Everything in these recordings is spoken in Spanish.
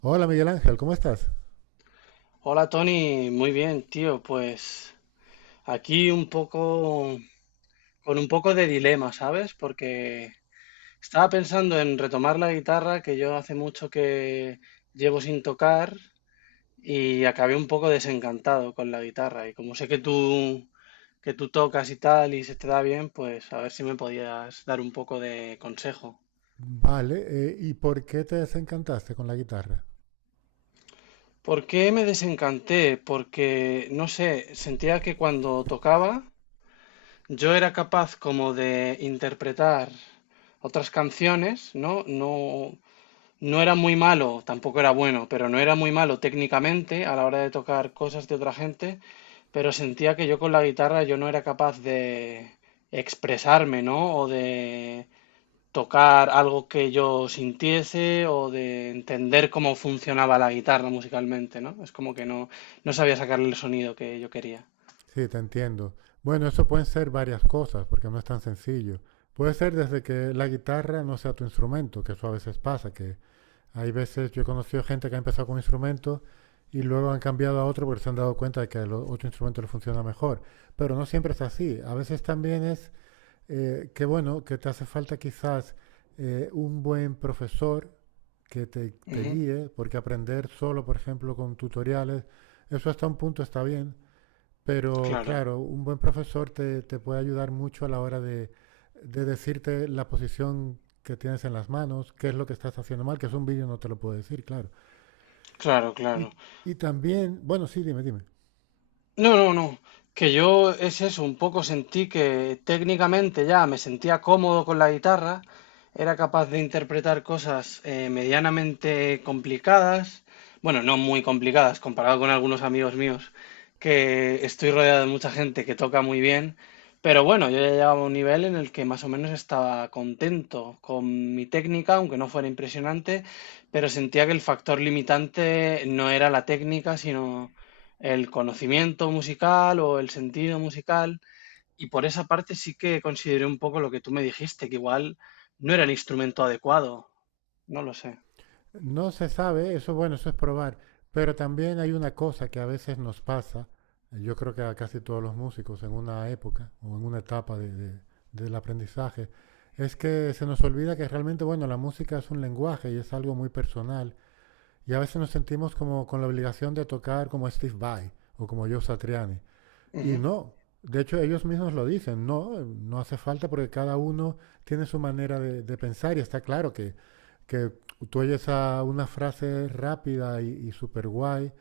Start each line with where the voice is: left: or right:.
right: Hola Miguel Ángel, ¿cómo estás?
left: Hola Tony, muy bien, tío. Pues aquí un poco, con un poco de dilema, ¿sabes? Porque estaba pensando en retomar la guitarra, que yo hace mucho que llevo sin tocar, y acabé un poco desencantado con la guitarra. Y como sé que tú tocas y tal, y se te da bien, pues a ver si me podías dar un poco de consejo.
right: Vale, ¿y por qué te desencantaste con la guitarra?
left: ¿Por qué me desencanté? Porque, no sé, sentía que cuando tocaba yo era capaz como de interpretar otras canciones, ¿no? No, no era muy malo, tampoco era bueno, pero no era muy malo técnicamente a la hora de tocar cosas de otra gente, pero sentía que yo con la guitarra yo no era capaz de expresarme, ¿no? O de tocar algo que yo sintiese o de entender cómo funcionaba la guitarra musicalmente, ¿no? Es como que no, no sabía sacarle el sonido que yo quería.
right: Sí, te entiendo. Bueno, eso pueden ser varias cosas, porque no es tan sencillo. Puede ser desde que la guitarra no sea tu instrumento, que eso a veces pasa, que hay veces yo he conocido gente que ha empezado con un instrumento y luego han cambiado a otro porque se han dado cuenta de que otro instrumento le funciona mejor. Pero no siempre es así. A veces también es que, bueno, que te hace falta quizás un buen profesor que te
left: Ujú.
right: guíe, porque aprender solo, por ejemplo, con tutoriales, eso hasta un punto está bien, pero
left: Claro,
right: claro, un buen profesor te puede ayudar mucho a la hora de decirte la posición que tienes en las manos, qué es lo que estás haciendo mal, que es un vídeo no te lo puedo decir, claro.
left: claro,
right: Y,
left: claro.
right: y también, bueno, sí, dime, dime.
left: No, no, no. Que yo es eso, un poco sentí que técnicamente ya me sentía cómodo con la guitarra, era capaz de interpretar cosas medianamente complicadas, bueno, no muy complicadas comparado con algunos amigos míos, que estoy rodeado de mucha gente que toca muy bien, pero bueno, yo ya llegaba a un nivel en el que más o menos estaba contento con mi técnica, aunque no fuera impresionante, pero sentía que el factor limitante no era la técnica, sino el conocimiento musical o el sentido musical. Y por esa parte sí que consideré un poco lo que tú me dijiste, que igual no era el instrumento adecuado. No lo sé.
right: No se sabe, eso bueno, eso es probar. Pero también hay una cosa que a veces nos pasa, yo creo que a casi todos los músicos en una época o en una etapa del aprendizaje, es que se nos olvida que realmente, bueno, la música es un lenguaje y es algo muy personal. Y a veces nos sentimos como con la obligación de tocar como Steve Vai o como Joe Satriani. Y
left: Ujú,
right: no, de hecho ellos mismos lo dicen, no, no hace falta porque cada uno tiene su manera de pensar y está claro que tú oyes a una frase rápida y súper guay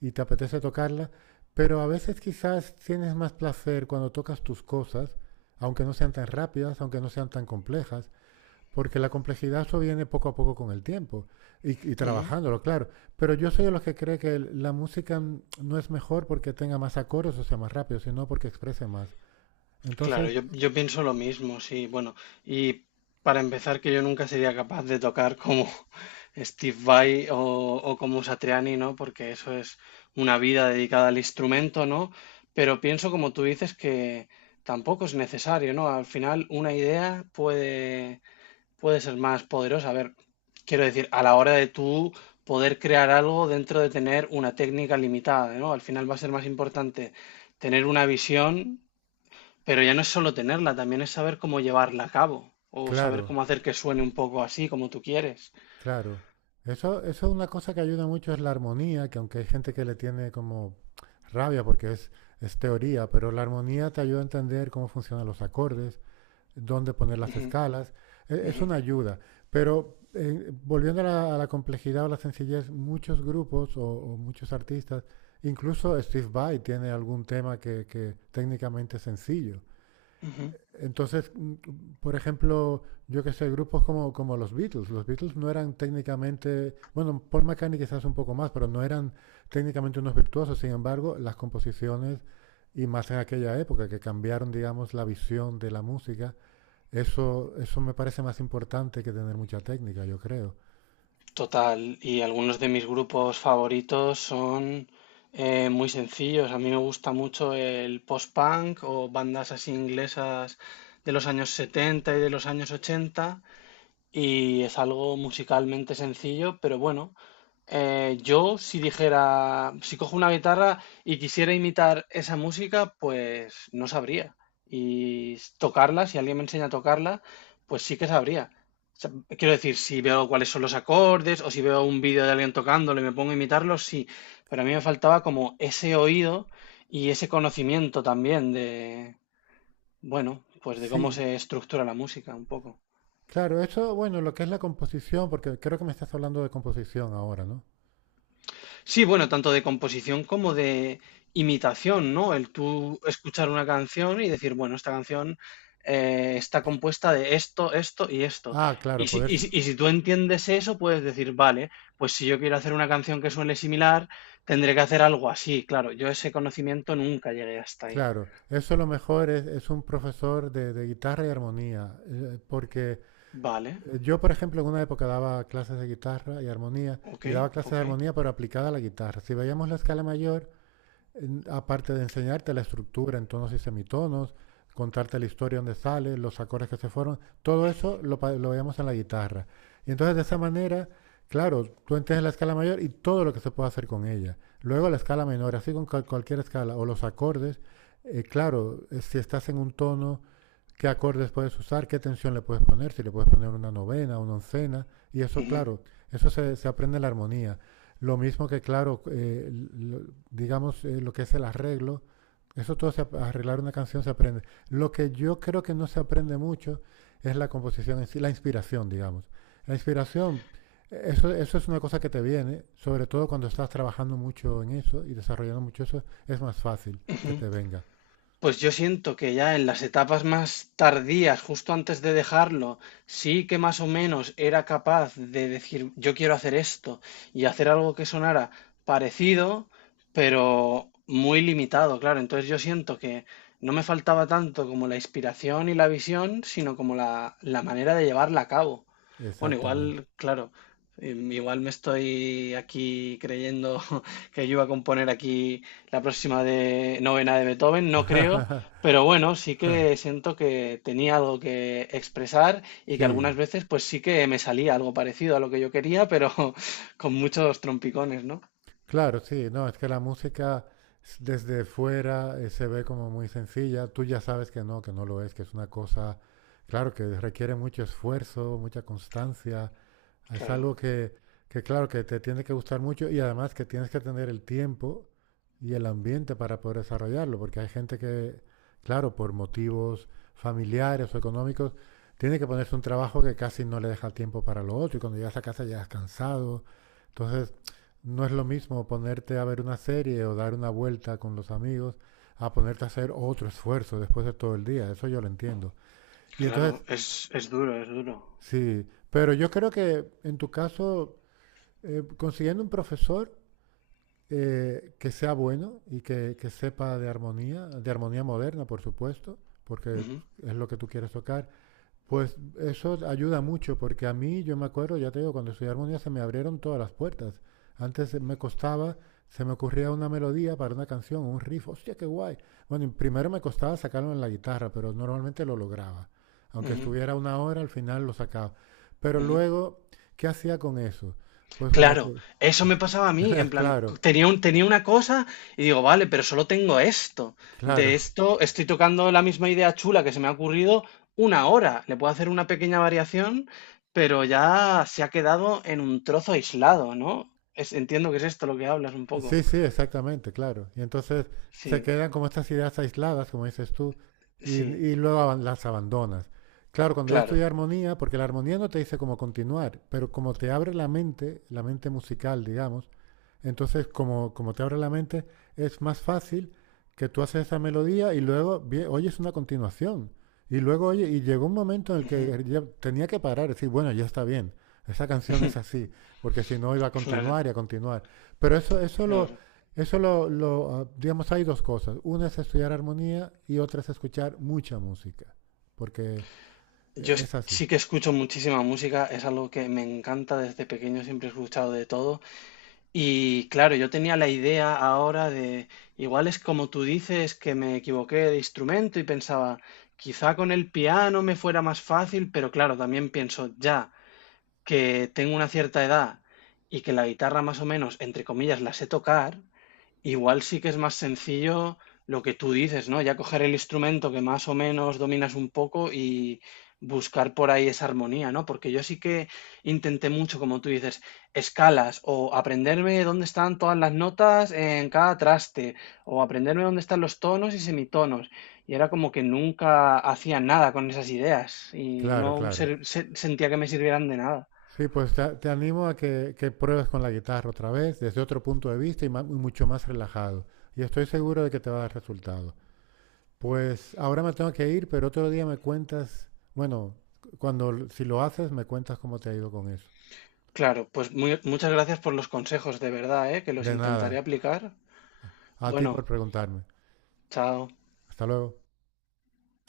right: y te apetece tocarla, pero a veces quizás tienes más placer cuando tocas tus cosas, aunque no sean tan rápidas, aunque no sean tan complejas, porque la complejidad viene poco a poco con el tiempo y
left: ujú.
right: trabajándolo, claro. Pero yo soy de los que cree que la música no es mejor porque tenga más acordes o sea más rápido, sino porque exprese más.
left: Claro,
right: Entonces,
left: yo pienso lo mismo, sí. Bueno, y para empezar, que yo nunca sería capaz de tocar como Steve Vai o como Satriani, ¿no? Porque eso es una vida dedicada al instrumento, ¿no? Pero pienso, como tú dices, que tampoco es necesario, ¿no? Al final, una idea puede ser más poderosa. A ver, quiero decir, a la hora de tú poder crear algo dentro de tener una técnica limitada, ¿no? Al final va a ser más importante tener una visión, pero ya no es solo tenerla, también es saber cómo llevarla a cabo o saber
right: claro,
left: cómo hacer que suene un poco así como tú quieres.
right: claro. Eso es una cosa que ayuda mucho, es la armonía, que aunque hay gente que le tiene como rabia porque es teoría, pero la armonía te ayuda a entender cómo funcionan los acordes, dónde poner las
left: Ujú,
right: escalas. Es
left: ujú,
right: una ayuda, pero volviendo a a la complejidad o la sencillez, muchos grupos o muchos artistas, incluso Steve Vai tiene algún tema que técnicamente es sencillo.
left: ujú.
right: Entonces, por ejemplo, yo que sé, grupos como, como los Beatles. Los Beatles no eran técnicamente, bueno, Paul McCartney quizás un poco más, pero no eran técnicamente unos virtuosos. Sin embargo, las composiciones, y más en aquella época, que cambiaron, digamos, la visión de la música, eso me parece más importante que tener mucha técnica, yo creo.
left: Total, y algunos de mis grupos favoritos son muy sencillos. A mí me gusta mucho el post-punk o bandas así inglesas de los años 70 y de los años 80. Y es algo musicalmente sencillo, pero bueno, yo si dijera, si cojo una guitarra y quisiera imitar esa música, pues no sabría. Y tocarla, si alguien me enseña a tocarla, pues sí que sabría. O sea, quiero decir, si veo cuáles son los acordes o si veo un vídeo de alguien tocándolo y me pongo a imitarlo, sí. Pero a mí me faltaba como ese oído y ese conocimiento también de, bueno, pues de cómo
right: Sí,
left: se estructura la música un poco.
right: claro, eso, bueno, lo que es la composición, porque creo que me estás hablando de composición ahora, ¿no?
left: Sí, bueno, tanto de composición como de imitación, ¿no? El tú escuchar una canción y decir, bueno, esta canción está compuesta de esto, esto y esto.
right: Ah,
left: Y
right: claro,
left: si,
right: poder,
left: y si tú entiendes eso, puedes decir, vale, pues si yo quiero hacer una canción que suene similar, tendré que hacer algo así. Claro, yo ese conocimiento nunca llegué hasta ahí.
right: claro, eso lo mejor es un profesor de guitarra y armonía, porque
left: Vale,
right: yo, por ejemplo, en una época daba clases de guitarra y armonía,
left: ok,
right: y daba clases de
left: ok.
right: armonía pero aplicada a la guitarra. Si veíamos la escala mayor, aparte de enseñarte la estructura en tonos y semitonos, contarte la historia donde sale, los acordes que se fueron, todo eso lo, lo veíamos en la guitarra. Y entonces de esa manera, claro, tú entiendes la escala mayor y todo lo que se puede hacer con ella. Luego la escala menor, así con cualquier escala, o los acordes, claro, si estás en un tono qué acordes puedes usar, qué tensión le puedes poner, si le puedes poner una novena, una oncena, y eso,
left: Ujú,
right: claro, eso se aprende la armonía. Lo mismo que, claro, digamos, lo que es el arreglo, eso todo, se, arreglar una canción se aprende. Lo que yo creo que no se aprende mucho es la composición en sí, la inspiración, digamos. La inspiración, eso, eso es una cosa que te viene, sobre todo cuando estás trabajando mucho en eso y desarrollando mucho eso, es más fácil que
left: ujú.
right: te venga.
left: Pues yo siento que ya en las etapas más tardías, justo antes de dejarlo, sí que más o menos era capaz de decir, yo quiero hacer esto y hacer algo que sonara parecido, pero muy limitado, claro. Entonces yo siento que no me faltaba tanto como la inspiración y la visión, sino como la manera de llevarla a cabo. Bueno,
right: Exactamente.
left: igual, claro, igual me estoy aquí creyendo que yo iba a componer aquí la próxima de novena de Beethoven, no creo, pero bueno, sí que siento que tenía algo que expresar y que algunas
right: Sí,
left: veces pues sí que me salía algo parecido a lo que yo quería, pero con muchos trompicones, ¿no?
right: claro, sí, no, es que la música desde fuera se ve como muy sencilla, tú ya sabes que no lo es, que es una cosa, claro, que requiere mucho esfuerzo, mucha constancia, es
left: Claro,
right: algo que claro, que te tiene que gustar mucho y además que tienes que tener el tiempo y el ambiente para poder desarrollarlo, porque hay gente que, claro, por motivos familiares o económicos, tiene que ponerse un trabajo que casi no le deja tiempo para lo otro y cuando llegas a casa ya has cansado. Entonces, no es lo mismo ponerte a ver una serie o dar una vuelta con los amigos a ponerte a hacer otro esfuerzo después de todo el día. Eso yo lo entiendo. Y
left: claro,
right: entonces,
left: es duro, es duro.
right: sí, pero yo creo que en tu caso, consiguiendo un profesor que sea bueno y que sepa de armonía moderna, por supuesto, porque
left: Ujú,
right: es lo que tú quieres tocar. Pues eso ayuda mucho, porque a mí, yo me acuerdo, ya te digo, cuando estudié armonía se me abrieron todas las puertas. Antes me costaba, se me ocurría una melodía para una canción, un riff, hostia, qué guay. Bueno, y primero me costaba sacarlo en la guitarra, pero normalmente lo lograba. Aunque
left: ujú,
right: estuviera una hora, al final lo sacaba. Pero
left: ujú.
right: luego, ¿qué hacía con eso? Pues como
left: Claro,
right: que,
left: eso me pasaba a mí, en plan,
right: claro,
left: tenía un, tenía una cosa y digo, vale, pero solo tengo esto. De
right: claro.
left: esto estoy tocando la misma idea chula que se me ha ocurrido una hora. Le puedo hacer una pequeña variación, pero ya se ha quedado en un trozo aislado, ¿no? Entiendo que es esto lo que hablas un poco.
right: Sí, sí, exactamente, claro. Y entonces se
left: Sí,
right: quedan como estas ideas aisladas, como dices tú,
left: sí,
right: y luego las abandonas. Claro, cuando yo estudié
left: claro.
right: armonía, porque la armonía no te dice cómo continuar, pero como te abre la mente musical, digamos, entonces como, como te abre la mente, es más fácil que tú haces esa melodía y luego oyes una continuación. Y luego, oye, y llegó un momento en el
left: Ujú.
right: que ya tenía que parar, decir, bueno, ya está bien, esa canción es así, porque si no iba a
left: Claro,
right: continuar y a continuar. Pero eso,
left: claro.
right: eso digamos, hay dos cosas. Una es estudiar armonía y otra es escuchar mucha música, porque
left: Yo
right: es así.
left: sí que escucho muchísima música, es algo que me encanta desde pequeño, siempre he escuchado de todo. Y claro, yo tenía la idea ahora de, igual es como tú dices, que me equivoqué de instrumento y pensaba, quizá con el piano me fuera más fácil, pero claro, también pienso ya que tengo una cierta edad y que la guitarra más o menos, entre comillas, la sé tocar. Igual sí que es más sencillo lo que tú dices, ¿no? Ya coger el instrumento que más o menos dominas un poco y buscar por ahí esa armonía, ¿no? Porque yo sí que intenté mucho, como tú dices, escalas o aprenderme dónde están todas las notas en cada traste o aprenderme dónde están los tonos y semitonos. Y era como que nunca hacía nada con esas ideas y
right: Claro,
left: no
right: claro.
left: sentía que me sirvieran de nada.
right: Sí, pues te animo a que pruebes con la guitarra otra vez, desde otro punto de vista y mucho más relajado. Y estoy seguro de que te va a dar resultado. Pues ahora me tengo que ir, pero otro día me cuentas, bueno, si lo haces, me cuentas cómo te ha ido con eso.
left: Claro, pues muchas gracias por los consejos, de verdad, ¿eh? Que los
right: De nada.
left: intentaré aplicar.
right: A a ti por
left: Bueno.
right: preguntarme.
left: Chao.
right: Hasta luego.